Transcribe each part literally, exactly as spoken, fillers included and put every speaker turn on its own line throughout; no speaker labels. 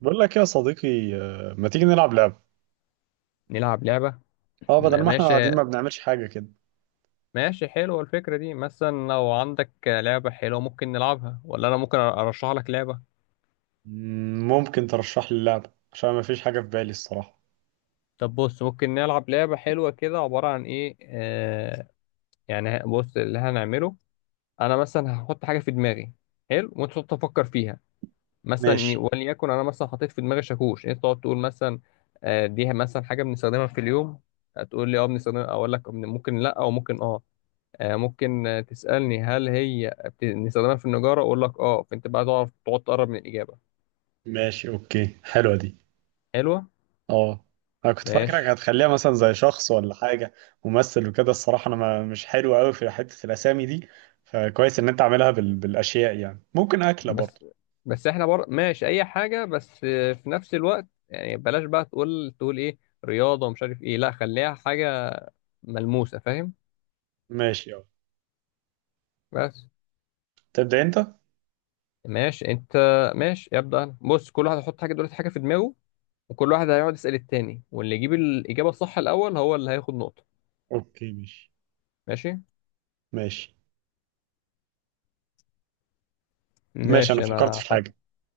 بقول لك يا صديقي آه، ما تيجي نلعب لعبة.
نلعب لعبة.
اه، بدل
م-
ما احنا
ماشي.
قاعدين ما بنعملش حاجة كده.
ماشي، حلوة الفكرة دي. مثلا لو عندك لعبة حلوة ممكن نلعبها، ولا أنا ممكن أرشح لك لعبة؟
مم، ممكن ترشح لي اللعبة عشان ما فيش حاجة في بالي الصراحة.
طب بص، ممكن نلعب لعبة حلوة كده عبارة عن إيه آه يعني ه- بص اللي هنعمله. أنا مثلا هحط حاجة في دماغي، حلو، وأنت تقعد تفكر فيها. مثلا ي-
ماشي.
وليكن أنا مثلا حطيت في دماغي شاكوش، أنت تقعد تقول مثلا: آه دي مثلا حاجة بنستخدمها في اليوم؟ هتقول لي أه بنستخدمها، أقول لك ممكن لأ أو ممكن أه. آه، ممكن آه، تسألني هل هي بت- بنستخدمها في النجارة؟ أقول لك أه، فأنت بقى تعرف تقعد تقرب من الإجابة.
ماشي، اوكي، حلوة دي.
حلوة.
اه، انا كنت فاكرك
ماشي.
هتخليها مثلا زي شخص ولا حاجة، ممثل وكده. الصراحة انا ما مش حلو قوي في حتة الاسامي دي، فكويس ان انت عاملها بال... بالاشياء، يعني ممكن اكلة برضه.
بس بس إحنا بر... ماشي أي حاجة، بس آه، في نفس الوقت يعني بلاش بقى تقول تقول إيه، رياضة ومش عارف إيه. لا، خليها حاجة ملموسة، فاهم؟
ماشي اه.
بس.
تبدأ انت.
ماشي أنت. ماشي، يبدأ أنا. بص، كل واحد هيحط حاجة دلوقتي، حاجة في دماغه، وكل واحد هيقعد يسأل التاني، واللي يجيب الإجابة الصح الأول هو اللي هياخد نقطة.
اوكي ماشي
ماشي.
ماشي. ماشي انا
ماشي
فكرت
أنا
في
حط...
حاجة.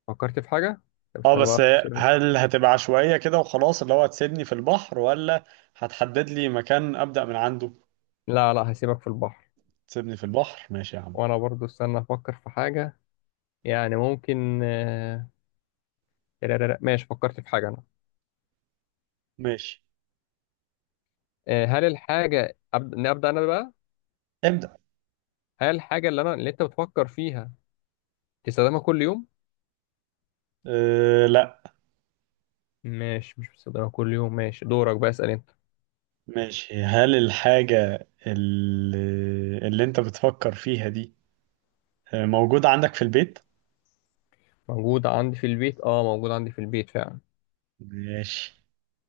فكرت في حاجة. طب
اه
استنى بقى
بس،
أفكر.
هل هتبقى عشوائية كده وخلاص اللي هو هتسيبني في البحر، ولا هتحدد لي مكان أبدأ من عنده؟
لا لا، هسيبك في البحر.
تسيبني في البحر ماشي يا عم.
وانا برضو استنى افكر في حاجة. يعني ممكن آه، لا- لا- لا، ماشي فكرت في حاجة انا.
ماشي،
آه، هل الحاجة أبدأ, ابدأ انا بقى.
ابدأ.
هل الحاجة اللي انا اللي انت بتفكر فيها تستخدمها كل يوم؟
أه لا.
ماشي، مش بستخدمها كل يوم. ماشي، دورك بقى، اسأل انت.
ماشي، هل الحاجة اللي, اللي انت بتفكر فيها دي آه، موجودة عندك في البيت؟
موجودة عندي في البيت، اه موجودة عندي في البيت فعلا.
ماشي.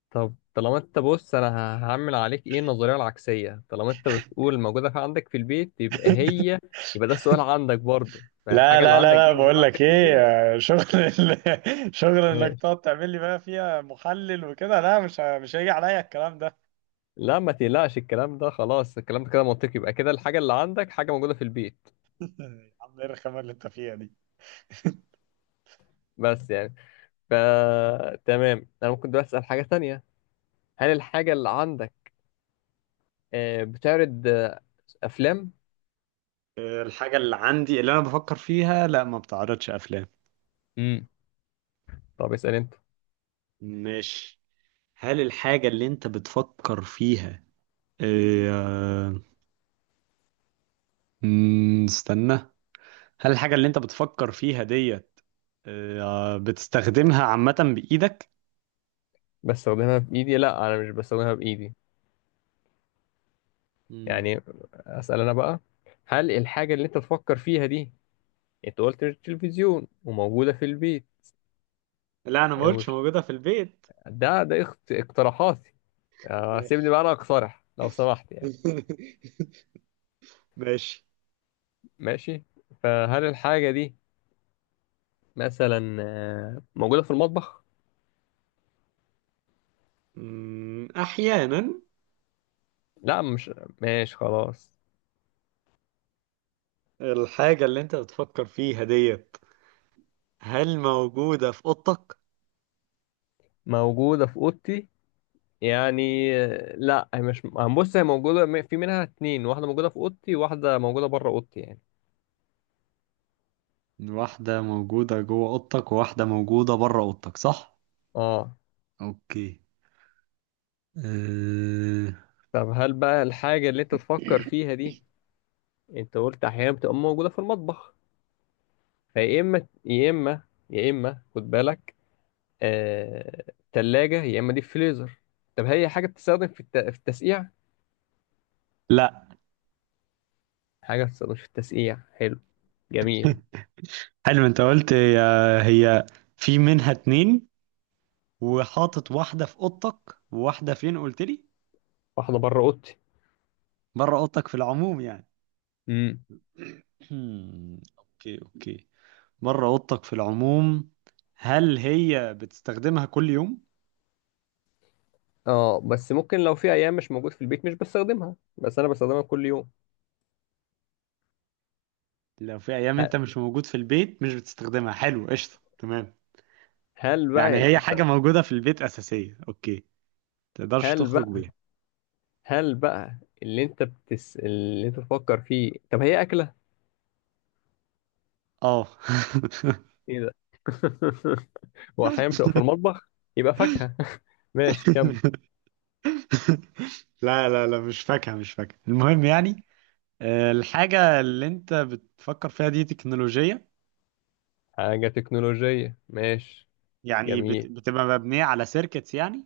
طب طالما انت بص، انا ه- هعمل عليك ايه النظرية العكسية، طالما انت بتقول موجودة في عندك في البيت يبقى هي، يبقى ده السؤال عندك برضو،
لا
فالحاجة اللي
لا لا
عندك
لا،
دي
بقول
موجودة
لك
عندك في
ايه،
البيت.
آه، شغل ال- شغل انك
ماشي.
تقعد تعمل لي بقى فيها محلل وكده، لا مش ه- مش هيجي عليا الكلام ده.
لا ما تقلقش الكلام ده، خلاص الكلام ده كده منطقي، يبقى كده الحاجة اللي عندك حاجة موجودة في البيت.
يا عم ايه الرخامة اللي انت فيها دي.
بس يعني ف، تمام أنا ممكن دلوقتي أسأل حاجة تانية. هل الحاجة اللي عندك آه، بتعرض آه، أفلام؟
الحاجة اللي عندي اللي أنا بفكر فيها لا، ما بتعرضش أفلام.
امم طب اسأل أنت.
مش هل الحاجة اللي أنت بتفكر فيها آه، مم، استنى، هل الحاجة اللي أنت بتفكر فيها ديت آه، بتستخدمها عامة بإيدك؟
بستخدمها بإيدي؟ لا أنا مش بستخدمها بإيدي.
مم.
يعني، أسأل أنا بقى. هل الحاجة اللي أنت بتفكر فيها دي، أنت قلت مش تلفزيون وموجودة في البيت.
لا أنا ما قلتش
وش-
موجودة في البيت.
ده ده اخت- اقتراحاتي. آه، سيبني
ماشي.
بقى أنا أقترح لو سمحت يعني.
ماشي.
ماشي. فهل الحاجة دي مثلا آه، موجودة في المطبخ؟
مم، أحيانا.
لا مش، ماشي خلاص.
الحاجة اللي أنت بتفكر فيها ديت، هل موجودة في أوضتك؟
موجودة في أوضتي، يعني آه، لا هي مش هنبص، هي موجودة م- في منها اتنين، واحدة موجودة في أوضتي وواحدة موجودة بره أوضتي يعني.
واحدة موجودة جوه أوضتك وواحدة موجودة بره أوضتك، صح؟
اه.
أوكي. أه...
طب هل بقى الحاجة اللي أنت تفكر فيها دي، أنت قلت أحيانا بتبقى موجودة في المطبخ، فيا إما يا إما، يا إما خد بالك آه... تلاجة يا إما دي فريزر. طب هي حاجة بتستخدم في الت... في التسقيع؟
لا.
حاجة بتستخدمش في التسقيع، حلو، جميل.
حلو. أنت قلت هي، هي في منها اتنين، وحاطط واحدة في أوضتك وواحدة فين قلت لي؟
واحدة بره أوضتي.
بره أوضتك في العموم يعني.
امم.
هم، أوكي أوكي، بره أوضتك في العموم. هل هي بتستخدمها كل يوم؟
اه بس ممكن لو في أيام مش موجود في البيت مش بستخدمها، بس أنا بستخدمها كل يوم.
لو في أيام أنت
ه-
مش موجود في البيت مش بتستخدمها، حلو قشطة تمام.
هل بقى
يعني
ال-
هي
أنت،
حاجة موجودة في البيت أساسية، أوكي، تقدرش
هل
تخرج
بقى
بيها.
هل بقى اللي أنت بتس اللي أنت تفكر فيه، طب هي أكلة؟
اه.
إيه ده؟ وأحيانا بتبقى في المطبخ، يبقى فاكهة. ماشي كم.
لا لا لا، مش فاكهة، مش فاكهة. المهم يعني، آه، الحاجة اللي انت بتفكر فيها دي تكنولوجية،
حاجة تكنولوجية، ماشي،
يعني بت-
جميل.
بتبقى مبنية على سيركتس يعني.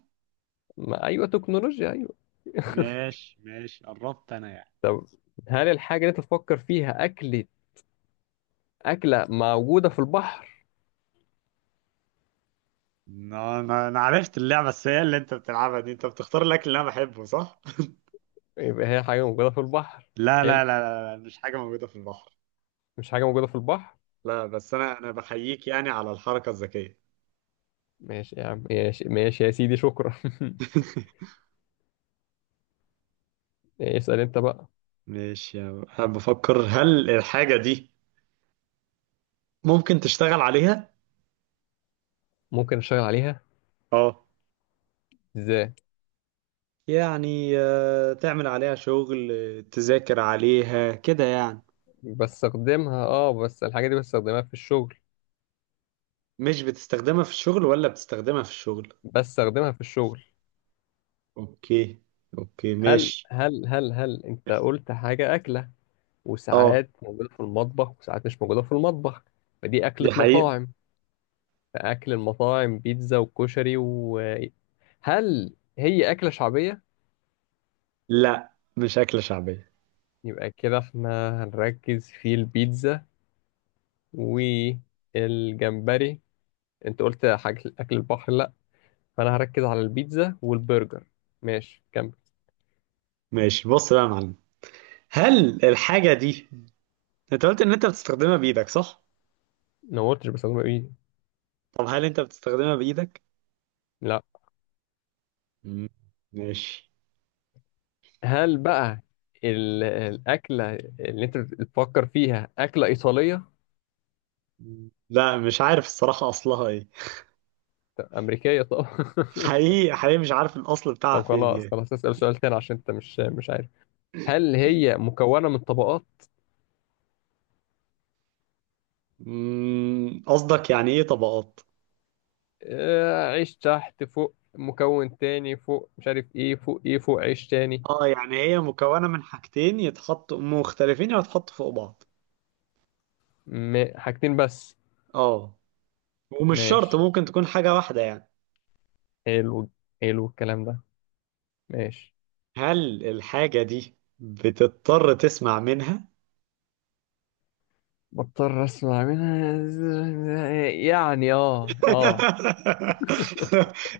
ما أيوة تكنولوجيا، أيوة.
ماشي ماشي، قربت انا يعني.
طب هل الحاجة اللي أنت تفكر فيها أكلة، أكلة موجودة في البحر؟
انا انا أنا عرفت اللعبة السيئة اللي انت بتلعبها دي، انت بتختار الاكل اللي انا بحبه صح؟
يبقى هي حاجة موجودة في البحر.
لا
حلو،
لا لا لا لا، مش حاجة موجودة في البحر.
مش حاجة موجودة في البحر.
لا بس انا انا بحييك يعني على الحركة الذكية.
ماشي يا عم، ماشي ماشي يا سيدي، شكرا. اسأل انت بقى.
ماشي انا بفكر، هل الحاجة دي ممكن تشتغل عليها؟
ممكن اشتغل عليها.
اه،
ازاي؟
يعني آه، تعمل عليها شغل، آه، تذاكر عليها كده يعني.
بستخدمها اه، بس الحاجة دي بستخدمها في الشغل.
مش بتستخدمها في الشغل ولا بتستخدمها في الشغل؟
بستخدمها في الشغل.
اوكي. اوكي
هل
ماشي.
هل هل هل انت قلت حاجة أكلة،
اه.
وساعات موجودة في المطبخ وساعات مش موجودة في المطبخ، فدي أكلة
دي حقيقة.
مطاعم. فأكل المطاعم بيتزا وكشري و، هل هي أكلة شعبية؟
لا مش أكلة شعبية.
يبقى كده احنا هنركز في البيتزا والجمبري، انت قلت حاجة اكل البحر لا، فانا هركز على البيتزا والبرجر. ماشي كمل.
ماشي، بص بقى يا معلم، هل الحاجة دي، انت قلت ان انت بتستخدمها بإيدك صح؟
أنا ما قلتش بستخدمها بايدي،
طب هل انت بتستخدمها بإيدك؟
لا.
مم، ماشي.
هل بقى ال- الاكله اللي انت بتفكر فيها اكله ايطاليه؟
لا مش عارف الصراحة أصلها ايه.
طب امريكيه؟ طب
حقيقي حقيقي مش عارف الأصل بتاعها
طب
فين
خلاص
يعني.
خلاص، اسال سؤال تاني عشان انت مش مش عارف. هل هي مكونه من طبقات؟
مم، قصدك يعني ايه طبقات؟
آه، عيش تحت، فوق مكون تاني، فوق مش عارف ايه، فوق ايه فوق عيش تاني.
اه، يعني هي مكونة من حاجتين يتحطوا مختلفين، يتحطوا فوق بعض.
م- حاجتين بس؟
اه، ومش شرط،
ماشي،
ممكن تكون حاجة واحدة يعني.
حلو، حلو الكلام ده، ماشي.
هل الحاجة دي بتضطر تسمع منها؟
بضطر اسمع منها؟ يعني اه اه.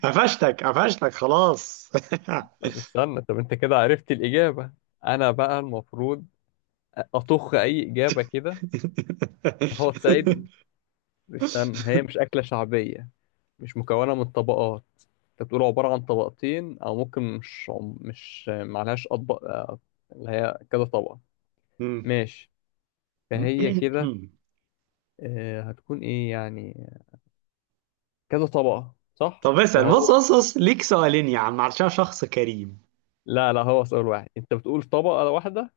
قفشتك قفشتك خلاص.
طب استنى، طب انت كده عرفت الإجابة، انا بقى المفروض اطخ اي إجابة كده هو تساعدني. استنى، هي مش أكلة شعبية، مش مكونة من طبقات، انت بتقول عبارة عن طبقتين او ممكن مش، مش معلهاش اطبق آه، اللي هي كذا طبقة. ماشي. فهي كده آه، هتكون ايه يعني، كذا طبقة صح؟
طب
اللي
اسأل، بص
هو،
بص بص، ليك سؤالين يا عم علشان شخص كريم.
لا لا هو سؤال واحد. انت بتقول طبقة واحدة،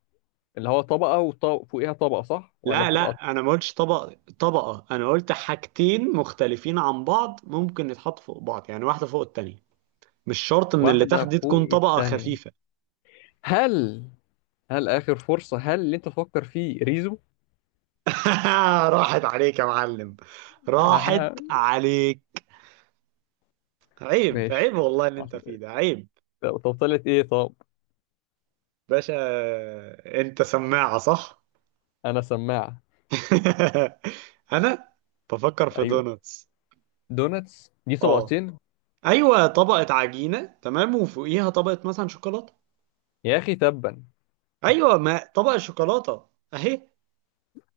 اللي هو طبقة وفوقيها طبقة، صح ولا
لا
بتبقى
لا، انا ما قلتش طبق، طبقه. انا قلت حاجتين مختلفين عن بعض، ممكن يتحطوا فوق بعض يعني، واحده فوق التانية. مش شرط ان اللي
واحدة
تحت دي
فوق
تكون طبقه
التانية؟
خفيفه.
هل هل آخر فرصة، هل اللي انت تفكر فيه ريزو؟
راحت عليك يا معلم، راحت
اها.
عليك. عيب
ماشي.
عيب والله، اللي انت فيه ده عيب.
طب طب طلعت ايه طب؟
باشا، انت سماعه صح.
انا سماعة.
انا بفكر في
ايوه،
دوناتس.
دوناتس دي
اه،
طبقتين.
ايوه، طبقه عجينه تمام وفوقيها طبقه مثلا شوكولاته.
يا اخي تبا.
ايوه ما طبقه شوكولاته، اهي.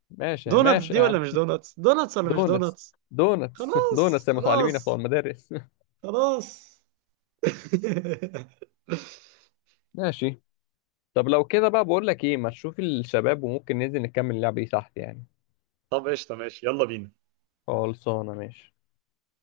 ماشي
دوناتس
ماشي
دي
يا عم.
ولا مش دوناتس؟ دوناتس ولا مش
دوناتس.
دوناتس؟
دوناتس
خلاص
دوناتس يا متعلمين بتوع
خلاص.
المدارس.
خلاص.
ماشي. طب لو كده بقى بقول لك ايه، ما تشوف الشباب وممكن ننزل نكمل اللعبة دي تحت يعني.
طب قشطة ماشي، يلا بينا.
خلصانة ماشي.